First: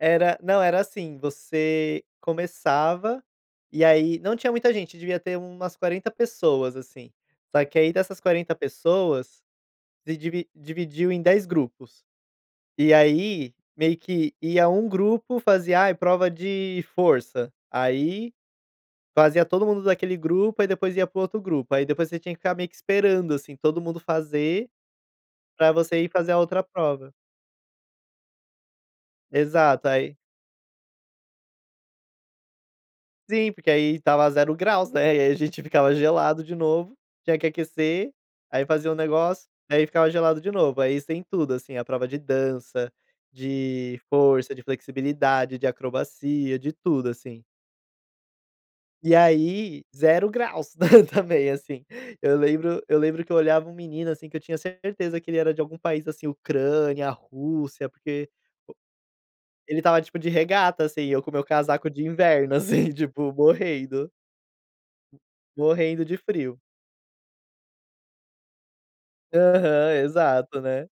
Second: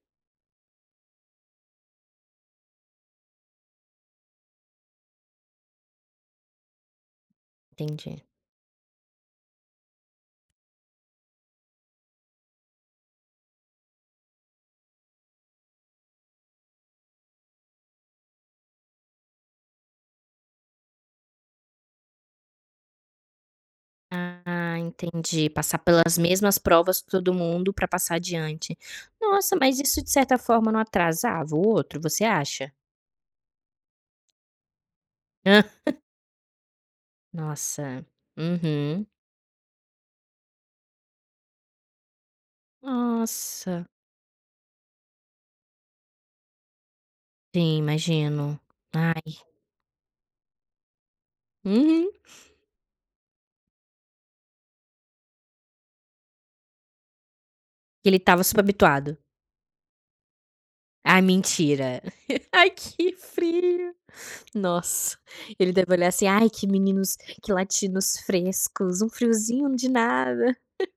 Era não era assim, você começava e, aí, não tinha muita gente, devia ter umas 40 pessoas assim, só que, aí, dessas Entendi. 40 pessoas de divi dividiu em 10 grupos. E, aí, meio que ia um grupo fazia, ai, prova de força, aí fazia todo mundo daquele grupo, aí, depois ia para o outro grupo, aí, depois você tinha que ficar meio que esperando assim todo mundo fazer Ah entendi, para passar você ir pelas fazer a mesmas outra provas prova. todo mundo para passar adiante. Nossa, mas Exato, isso de aí certa forma não atrasava o outro você acha? Sim, porque aí estava 0 graus, né, e, aí, a gente ficava gelado de novo, tinha que Nossa! aquecer, aí, fazia o Uhum. negócio, aí, ficava gelado de novo, aí, isso tem tudo assim, a prova de dança, Nossa! de força, de flexibilidade, de acrobacia, de tudo assim. Sim, imagino, E, ai. aí, 0 graus também assim. Uhum. Eu lembro eu lembro que eu olhava um menino assim que eu tinha certeza que ele era de algum país assim, Ucrânia, Rússia, Que ele porque estava super habituado. ele estava tipo de regata assim, Ah eu com meu casaco mentira. de inverno Ai assim que tipo, frio, morrendo. nossa. Ele deve morrendo olhar de assim: "Ai, frio. que meninos que latinos frescos, um friozinho de Aham, nada.". exato né.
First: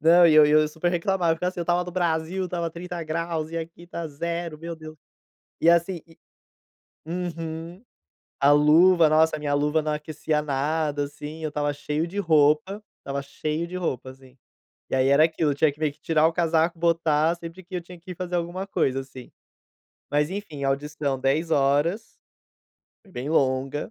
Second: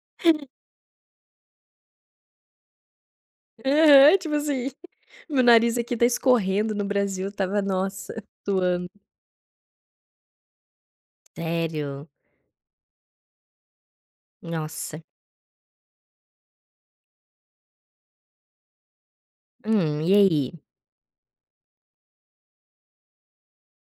Não e eu e eu super reclamava eu ficava assim eu estava no Brasil, estava 30 graus e aqui está Aham, tipo 0, assim, meu Deus. meu E nariz aqui assim está e, escorrendo, no Brasil eu estava, uhum, nossa, a suando. luva nossa, a minha luva não aquecia nada assim, eu estava cheio Sério? de roupa, estava cheio de roupa assim. E Nossa! aí era aquilo, eu tinha que meio que tirar o casaco, botar, sempre que eu tinha que ir fazer alguma coisa, assim. Hum, e Mas aí? enfim, audição 10 horas foi bem longa.